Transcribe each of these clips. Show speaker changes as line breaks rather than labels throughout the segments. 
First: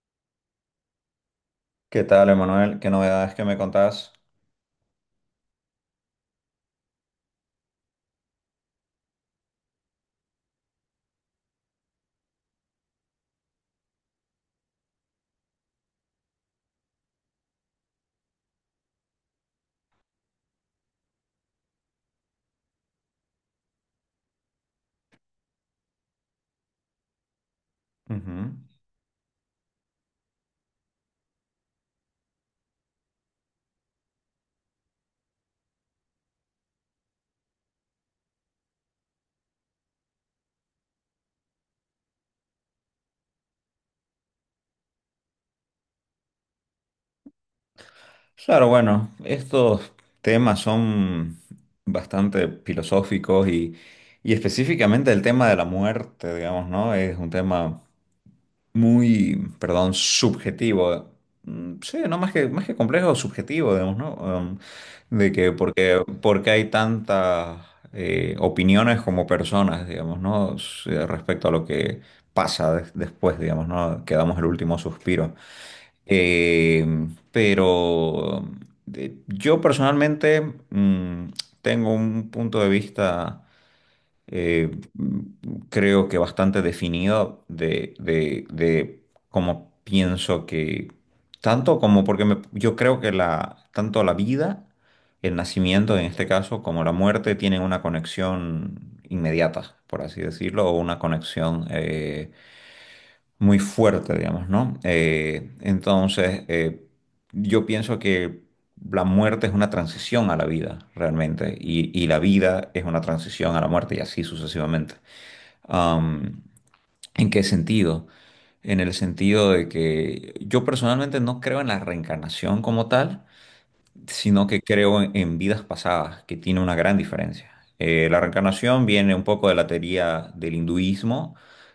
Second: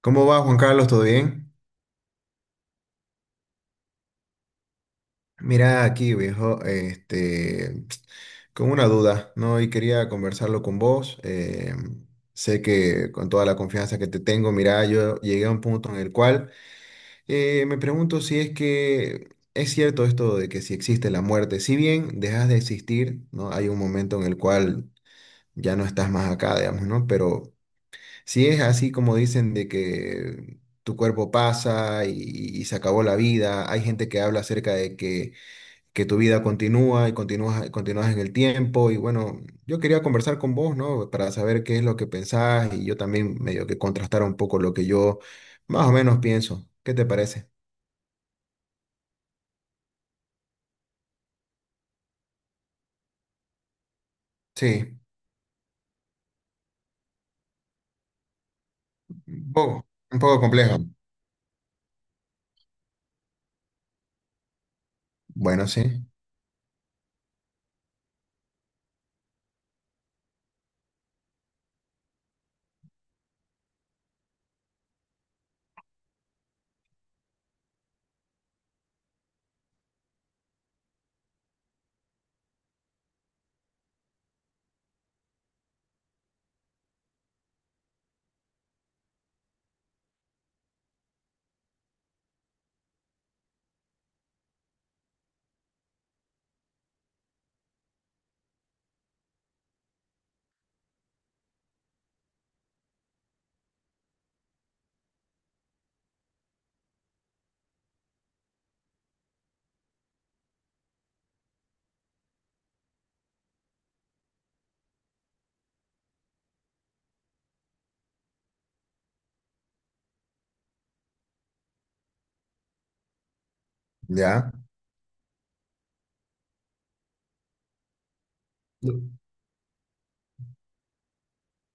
¿Cómo va, Juan Carlos? ¿Todo bien?
¿Qué tal, Emanuel? ¿Qué novedades que me contás?
Mira aquí, viejo, este, con una duda, ¿no? Y quería conversarlo con vos. Sé que con toda la confianza que te tengo, mira, yo llegué a un punto en el cual me pregunto si es que es cierto esto de que si existe la muerte, si bien dejas de existir, ¿no? Hay un momento en el cual ya no estás más acá, digamos, ¿no? Pero si
Ujú.
es así como dicen de que tu cuerpo pasa y se acabó la vida, hay gente que habla acerca de que tu vida continúa y continúas, continúas en el tiempo y bueno, yo quería conversar con vos, ¿no? Para saber qué es lo que pensás y yo también medio que contrastar un poco lo que yo más o menos pienso. ¿Qué te parece?
Claro, bueno, estos temas son bastante filosóficos y
Sí,
específicamente el tema de la muerte, digamos, ¿no? Es un tema muy, perdón,
un poco complejo.
subjetivo. Mm, sí, no más que complejo, subjetivo, digamos, ¿no? De que
Bueno,
porque,
sí,
porque hay tantas opiniones como personas, digamos, ¿no? Respecto a lo que pasa después, digamos, ¿no? Que damos el último suspiro. Eh, pero yo personalmente mm, tengo un punto de vista, eh, mm, creo que bastante definido de cómo pienso que, tanto como porque yo creo que tanto la vida, el nacimiento en este caso, como la muerte tienen una conexión inmediata, por así decirlo, o una conexión... muy fuerte, digamos, ¿no? Entonces, yo pienso que la muerte es una transición a la vida, realmente, y la vida es una transición a la muerte y así sucesivamente. Am, ¿En qué sentido? En el sentido de que yo personalmente no creo en la reencarnación como tal, sino
ya.
que creo en vidas pasadas, que tiene una gran diferencia. La reencarnación
Ujú,
viene un poco de la teoría del hinduismo,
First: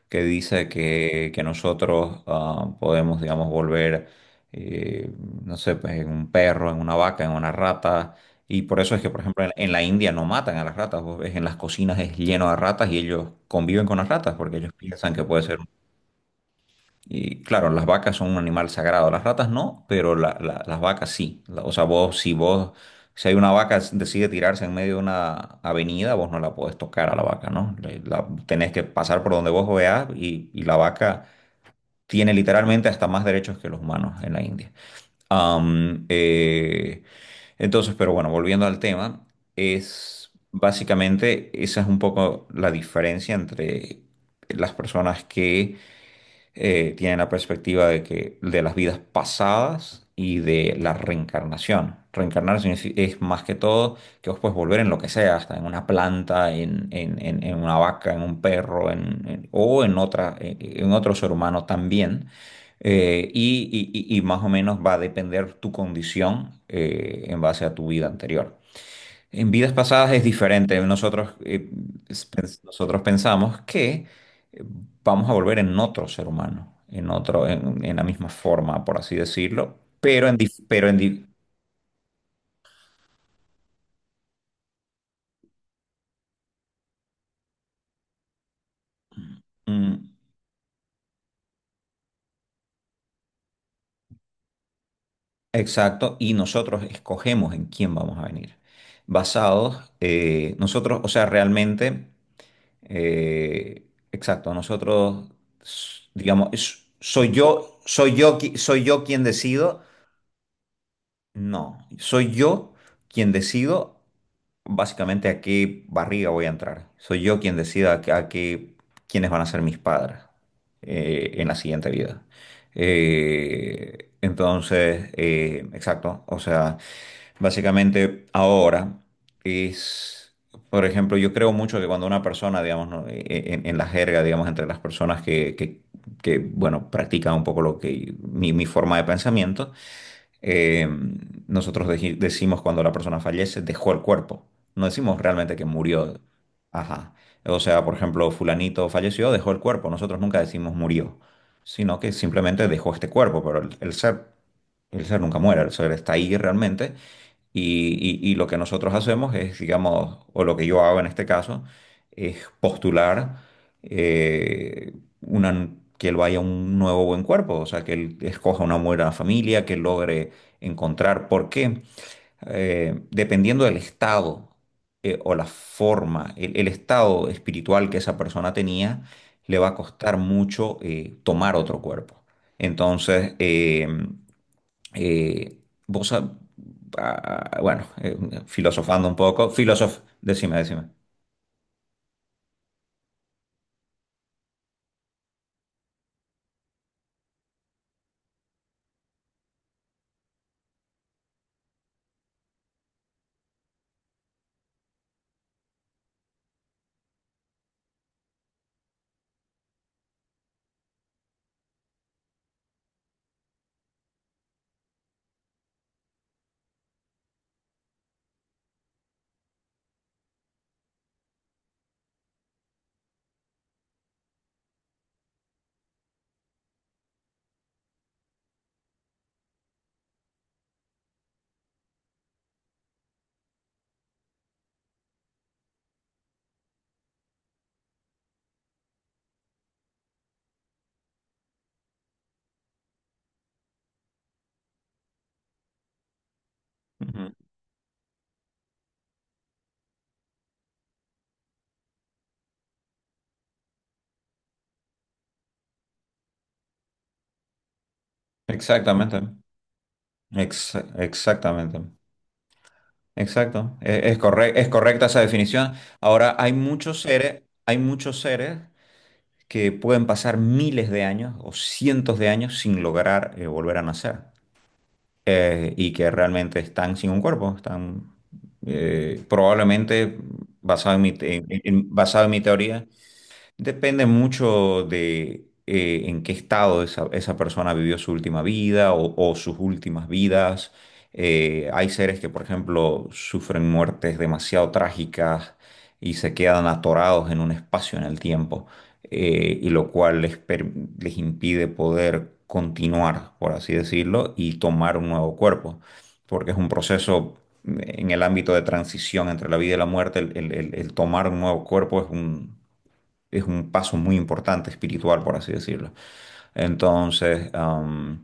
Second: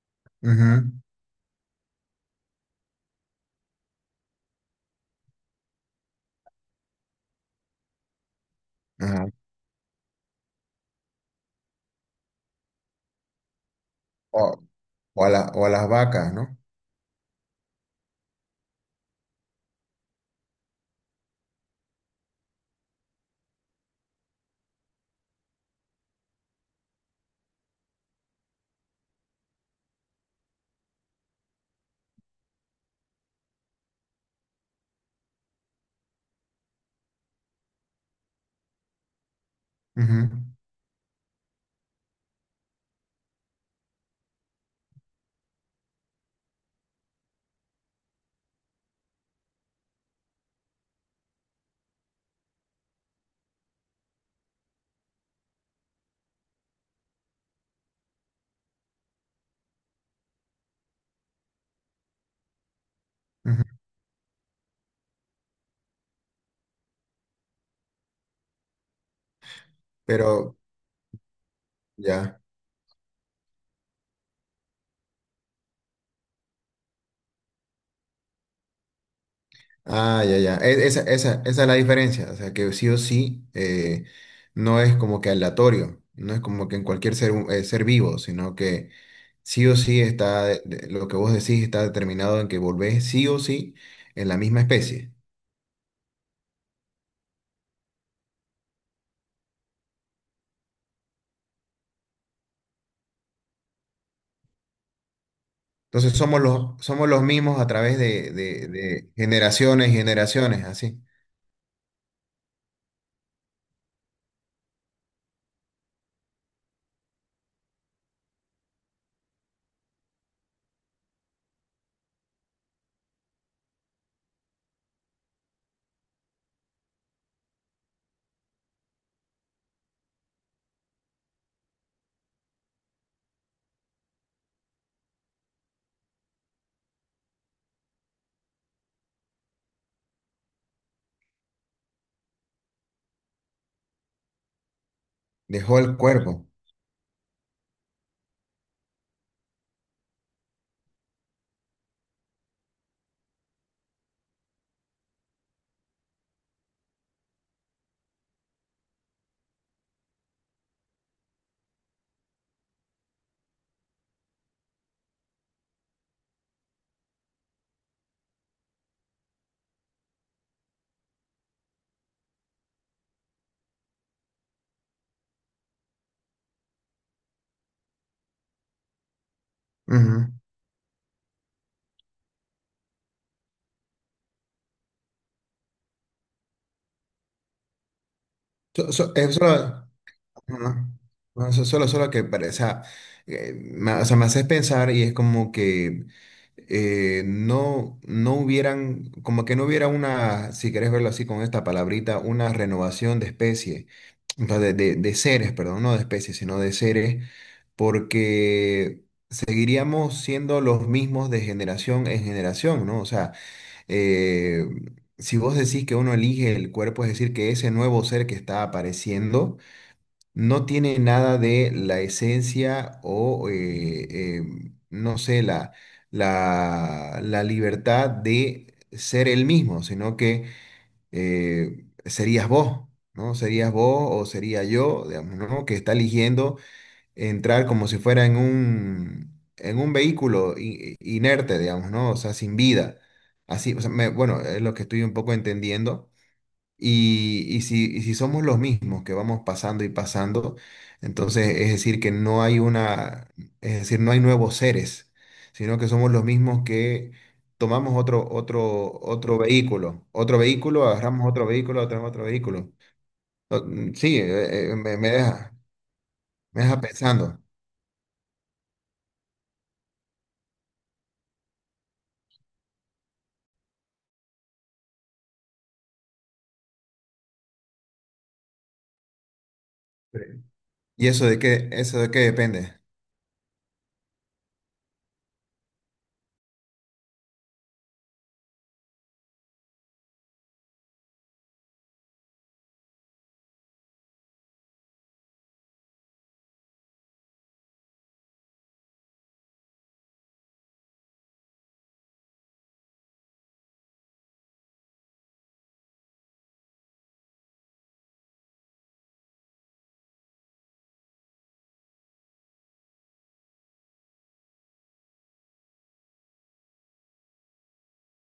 que dice que nosotros podemos, digamos, volver, eh, no sé, pues en un perro, en una vaca, en una rata. Y por eso es que, por
ajá.
ejemplo, en la India no matan a las ratas. Vos ves en las cocinas es lleno de ratas y ellos conviven con las ratas
O,
porque ellos piensan que
o
puede ser.
o a las vacas, ¿no?
Y claro, las vacas son un animal sagrado, las ratas no, pero las vacas sí. O sea, vos, si hay una vaca que decide tirarse en medio de una avenida, vos no la podés tocar a la vaca, ¿no? Tenés que pasar por donde vos veas y, la vaca tiene literalmente hasta más derechos que los humanos en la India. Am, eh, entonces, pero bueno, volviendo al tema, es básicamente esa es un poco la diferencia entre las personas que tienen la perspectiva de que de las vidas pasadas y de la reencarnación. Reencarnar es más que todo que vos puedes volver en lo que sea, hasta en una planta, en una vaca, en un perro, o en otra, en otro ser humano también.
Ujú,
Y,
ujú.
y más o menos va a depender tu condición en base a tu vida anterior. En vidas pasadas es
Pero...
diferente. Nosotros, eh, es-
Ya.
pens- nosotros pensamos que eh, vamos a volver en otro ser humano, en la misma forma, por así decirlo.
Ah,
Pero en,
ya, ya.
dif- pero en
Esa,
di-
esa, esa es la diferencia. O sea, que sí o sí no es como que aleatorio, no es como que en cualquier ser, ser vivo, sino que sí o sí
mm,
está, lo que vos decís está determinado en que volvés sí o sí en la misma especie.
Exacto, y nosotros escogemos en quién vamos a venir. Basados, nosotros, o sea, realmente, eh, exacto, nosotros,
Entonces
digamos,
somos los
soy
mismos a
yo,
través
soy
de,
yo, qui- soy yo
de
quien decido.
generaciones y generaciones, así.
No, soy yo quien decido básicamente a qué barriga voy a entrar. Soy yo quien decida quiénes van a ser mis padres en la siguiente vida. Entonces, exacto. O sea, básicamente ahora es, por ejemplo, yo creo mucho que cuando una persona, digamos, ¿no? En la jerga, digamos, entre las personas que, bueno, practican un poco lo que mi forma de pensamiento. Eh, Nosotros decimos cuando la persona fallece, dejó el cuerpo. No decimos realmente que
Dejó el
murió.
cuerpo.
Ajá. O sea, por ejemplo, fulanito falleció, dejó el cuerpo. Nosotros nunca decimos murió, sino que simplemente dejó este cuerpo, pero el ser nunca muere, el ser está ahí realmente. Y lo que nosotros hacemos es, digamos, o lo que yo hago en este caso, es postular eh, una- que él vaya a un nuevo buen cuerpo, o sea, que él escoja una buena familia, que logre encontrar por qué. Dependiendo del estado o la forma, el estado espiritual que esa persona tenía, le va a costar
Ujú.
mucho tomar otro cuerpo. Entonces, eh, vos, sab- bueno, filosofando un
Es
poco, decime, decime.
no, no, solo, solo que o sea, o sea, me haces pensar y es como que no, no hubieran, como que no hubiera una, si querés verlo así con esta palabrita, una renovación de especie, o sea, de seres, perdón, no de especies, sino de seres, porque seguiríamos siendo los mismos de generación en generación, ¿no? O sea, eh, si vos decís que uno elige el cuerpo, es decir, que ese nuevo ser que está apareciendo, no tiene nada de la esencia o, eh, no sé, la libertad de ser él mismo, sino que serías vos, ¿no? Serías vos o sería yo, digamos, ¿no? Que está eligiendo entrar como si fuera en un vehículo inerte, digamos, ¿no? O sea, sin vida. Así, o sea, bueno, es lo que estoy un poco entendiendo.
Ujú.
Y si somos los mismos que vamos pasando y pasando, entonces es decir que no hay una, es decir, no hay nuevos seres, sino que somos los mismos que tomamos otro, otro,
Exactamente.
otro vehículo,
Exa-
agarramos otro
exactamente.
vehículo, otro, otro vehículo.
Exacto. E- Es,
Sí,
corre- es
me,
correcta esa definición. Ahora, hay
me deja
muchos
pensando.
seres, hay muchos seres que pueden pasar miles de años o cientos de años sin lograr volver a nacer. Y que realmente están sin un cuerpo, están probablemente
Sí. ¿Y eso de qué
basado en mi
depende?
teoría. Depende mucho de en qué estado esa persona vivió su última vida o sus últimas vidas. Hay seres que, por ejemplo, sufren muertes demasiado trágicas y se quedan atorados en un espacio en el tiempo, y lo cual les impide poder continuar, por así decirlo, y tomar un nuevo cuerpo, porque es un proceso en el ámbito de transición entre la vida y la muerte. El tomar un nuevo cuerpo es un paso muy importante espiritual, por así decirlo. Entonces, am,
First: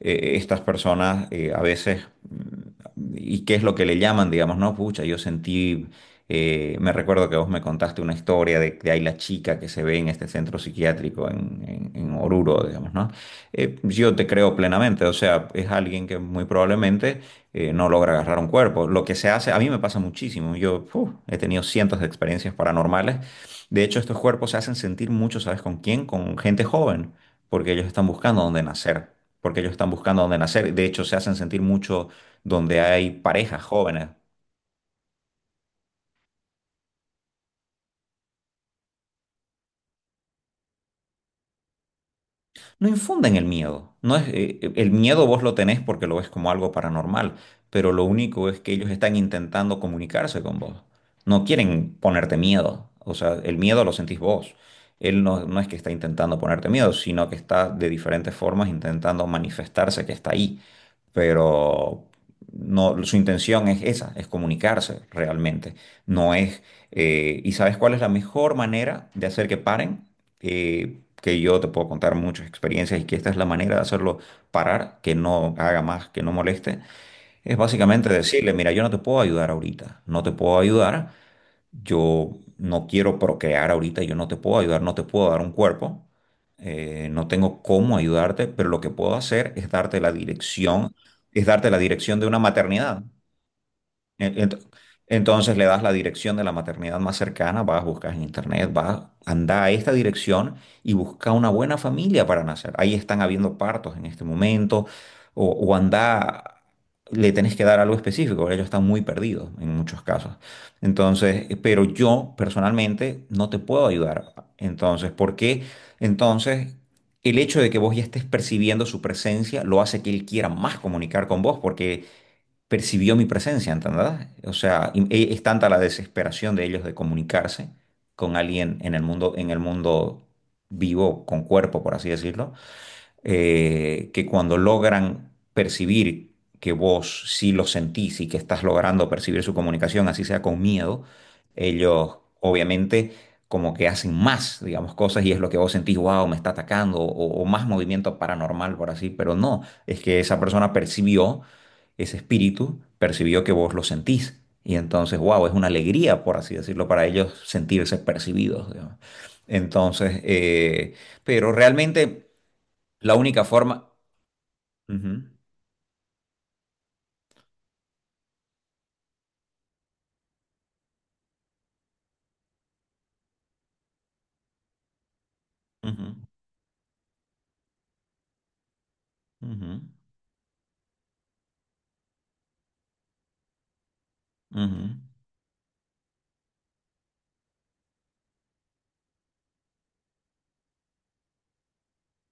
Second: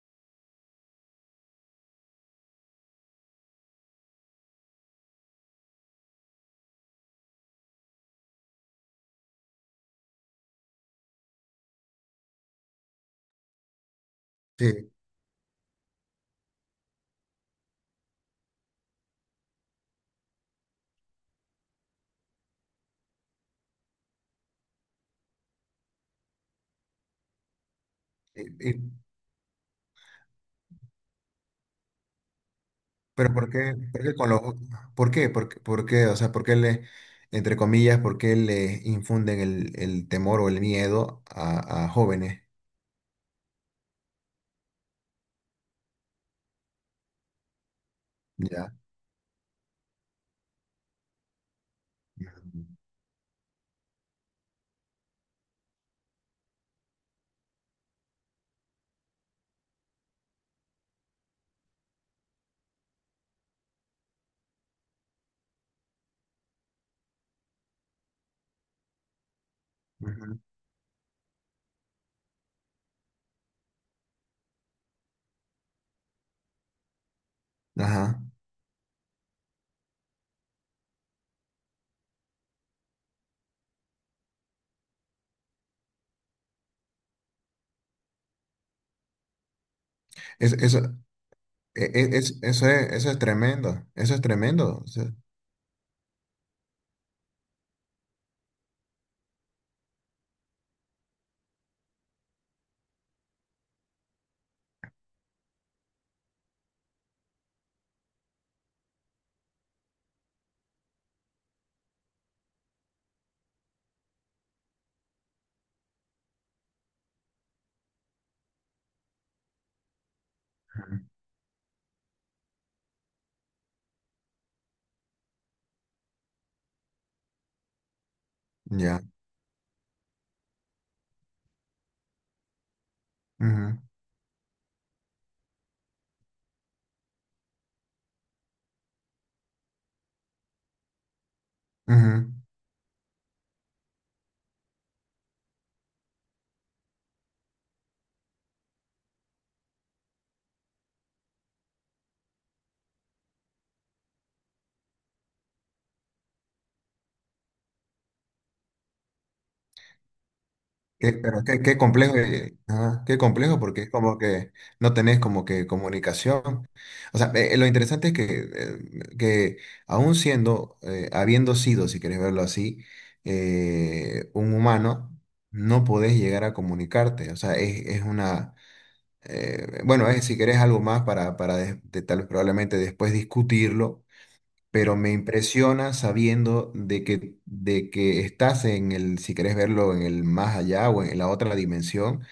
eh, estas personas a veces. ¿Y qué es lo que le llaman? Digamos, no, pucha, yo sentí, me recuerdo que vos me contaste una historia de ahí la chica que se ve en este centro psiquiátrico en Oruro, digamos, ¿no? Yo te creo plenamente, o sea, es alguien que muy probablemente no logra agarrar un cuerpo. Lo que se hace, a mí me pasa muchísimo, yo uf, he tenido cientos de experiencias paranormales. De hecho, estos cuerpos se hacen sentir mucho, ¿sabes con quién? Con gente joven, porque ellos están buscando dónde
Sí.
nacer, porque ellos están buscando dónde nacer. De hecho, se hacen sentir mucho donde hay
Pero ¿por
parejas
qué? ¿Por
jóvenes.
qué con los, ¿por qué? ¿Por qué? ¿por qué? O sea, ¿por qué le, entre comillas, por qué le infunden el temor o el miedo a jóvenes?
No infunden el miedo. No es, el miedo vos lo tenés porque lo ves como algo paranormal, pero lo único es que
Ya.
ellos están intentando comunicarse con vos. No quieren ponerte miedo. O sea, el miedo lo sentís vos. Él no, no es que está intentando ponerte miedo, sino que está de diferentes formas intentando manifestarse que está ahí. Pero no, su intención es esa, es comunicarse realmente. No es. ¿Y sabes cuál es la mejor manera de hacer que paren?
Ujú.
Que yo te puedo contar muchas experiencias y que esta es la manera de hacerlo parar, que no haga más, que no moleste. Es básicamente
Ajá.
decirle, mira, yo no te puedo ayudar ahorita, no te puedo ayudar, yo no quiero procrear ahorita, yo no te puedo ayudar, no te puedo dar un cuerpo, no tengo cómo ayudarte, pero lo que puedo hacer es darte la
Eso,
dirección, es darte la dirección de una maternidad.
eso es tremendo. Eso es
En- ent-
tremendo. O sea,
Entonces le das la dirección de la maternidad más cercana, vas, buscas en internet, vas, anda a esta dirección y busca una buena familia para nacer. Ahí están habiendo partos en este momento, o anda, le tenés que dar algo específico, porque ellos están muy perdidos en muchos casos. Entonces, pero yo personalmente no te puedo ayudar. Entonces, ¿por qué? Entonces, el hecho de que vos ya estés percibiendo su presencia lo hace que él quiera más
ujú.
comunicar con vos, porque percibió mi presencia, ¿entendés? O sea, es tanta la desesperación de ellos de comunicarse con alguien
Ya.
en el mundo vivo, con cuerpo, por así decirlo,
Ujú.
que cuando logran percibir que vos sí lo sentís y que estás logrando percibir su comunicación, así sea con miedo, ellos
Ujú.
obviamente como que hacen más, digamos, cosas y es lo que vos sentís, wow, me está atacando, o más movimiento paranormal, por así, pero no, es que esa persona percibió ese espíritu percibió que vos lo sentís. Y entonces, wow, es una alegría, por así decirlo, para ellos sentirse percibidos. Digamos. Entonces,
Pero
pero
qué, qué complejo,
realmente
ajá,
la
qué
única
complejo porque
forma.
es como que no tenés
Ujú,
como que comunicación. O sea, lo interesante es que aún siendo, habiendo sido, si querés verlo así, un humano, no
ujú,
podés llegar a comunicarte. O sea, es una,
ujú,
bueno, es si querés algo más para tal vez probablemente después discutirlo, pero
ujú,
me impresiona sabiendo de que estás en el, si querés verlo, en el más allá o en la otra dimensión,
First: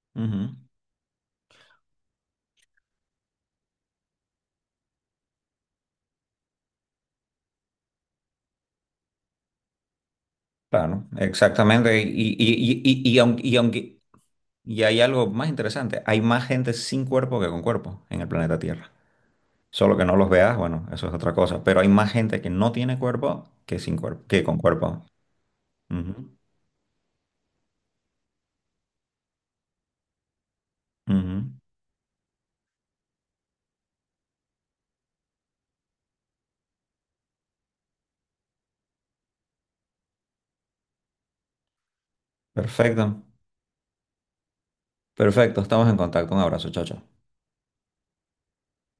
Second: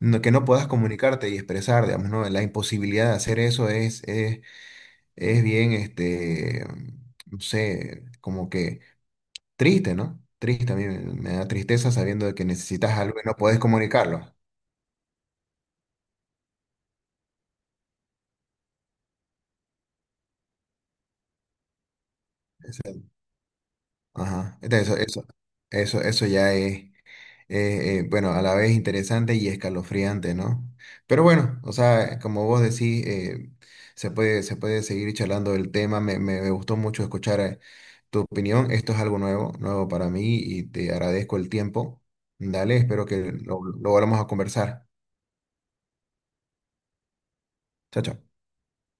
que no
ujú.
puedas comunicarte y expresar, digamos, ¿no? La imposibilidad de hacer eso es bien, este, no sé, como que triste, ¿no? Triste, a mí me,
Claro,
me da tristeza
exactamente.
sabiendo
Y,
de que
y,
necesitas
y, y
algo y no
aunque, y
puedes
aunque-
comunicarlo.
y hay algo más interesante, hay más gente sin cuerpo que con cuerpo en el planeta Tierra. Solo que no los veas, bueno, eso es otra cosa. Pero hay más gente que no tiene
Ese-
cuerpo que sin cuerpo, que con
Ajá, entonces eso,
cuerpo.
eso, eso, eso
Ujú.
ya es. Bueno, a la vez interesante y escalofriante, ¿no? Pero
Ujú.
bueno, o sea, como vos decís, se puede seguir charlando del tema. Me, me gustó mucho escuchar tu opinión. Esto es algo nuevo, nuevo para mí y te agradezco el tiempo. Dale,
Perfecto,
espero que lo volvamos a conversar.
perfecto. Estamos en contacto. Un abrazo, chao, chao.
Chao, chao.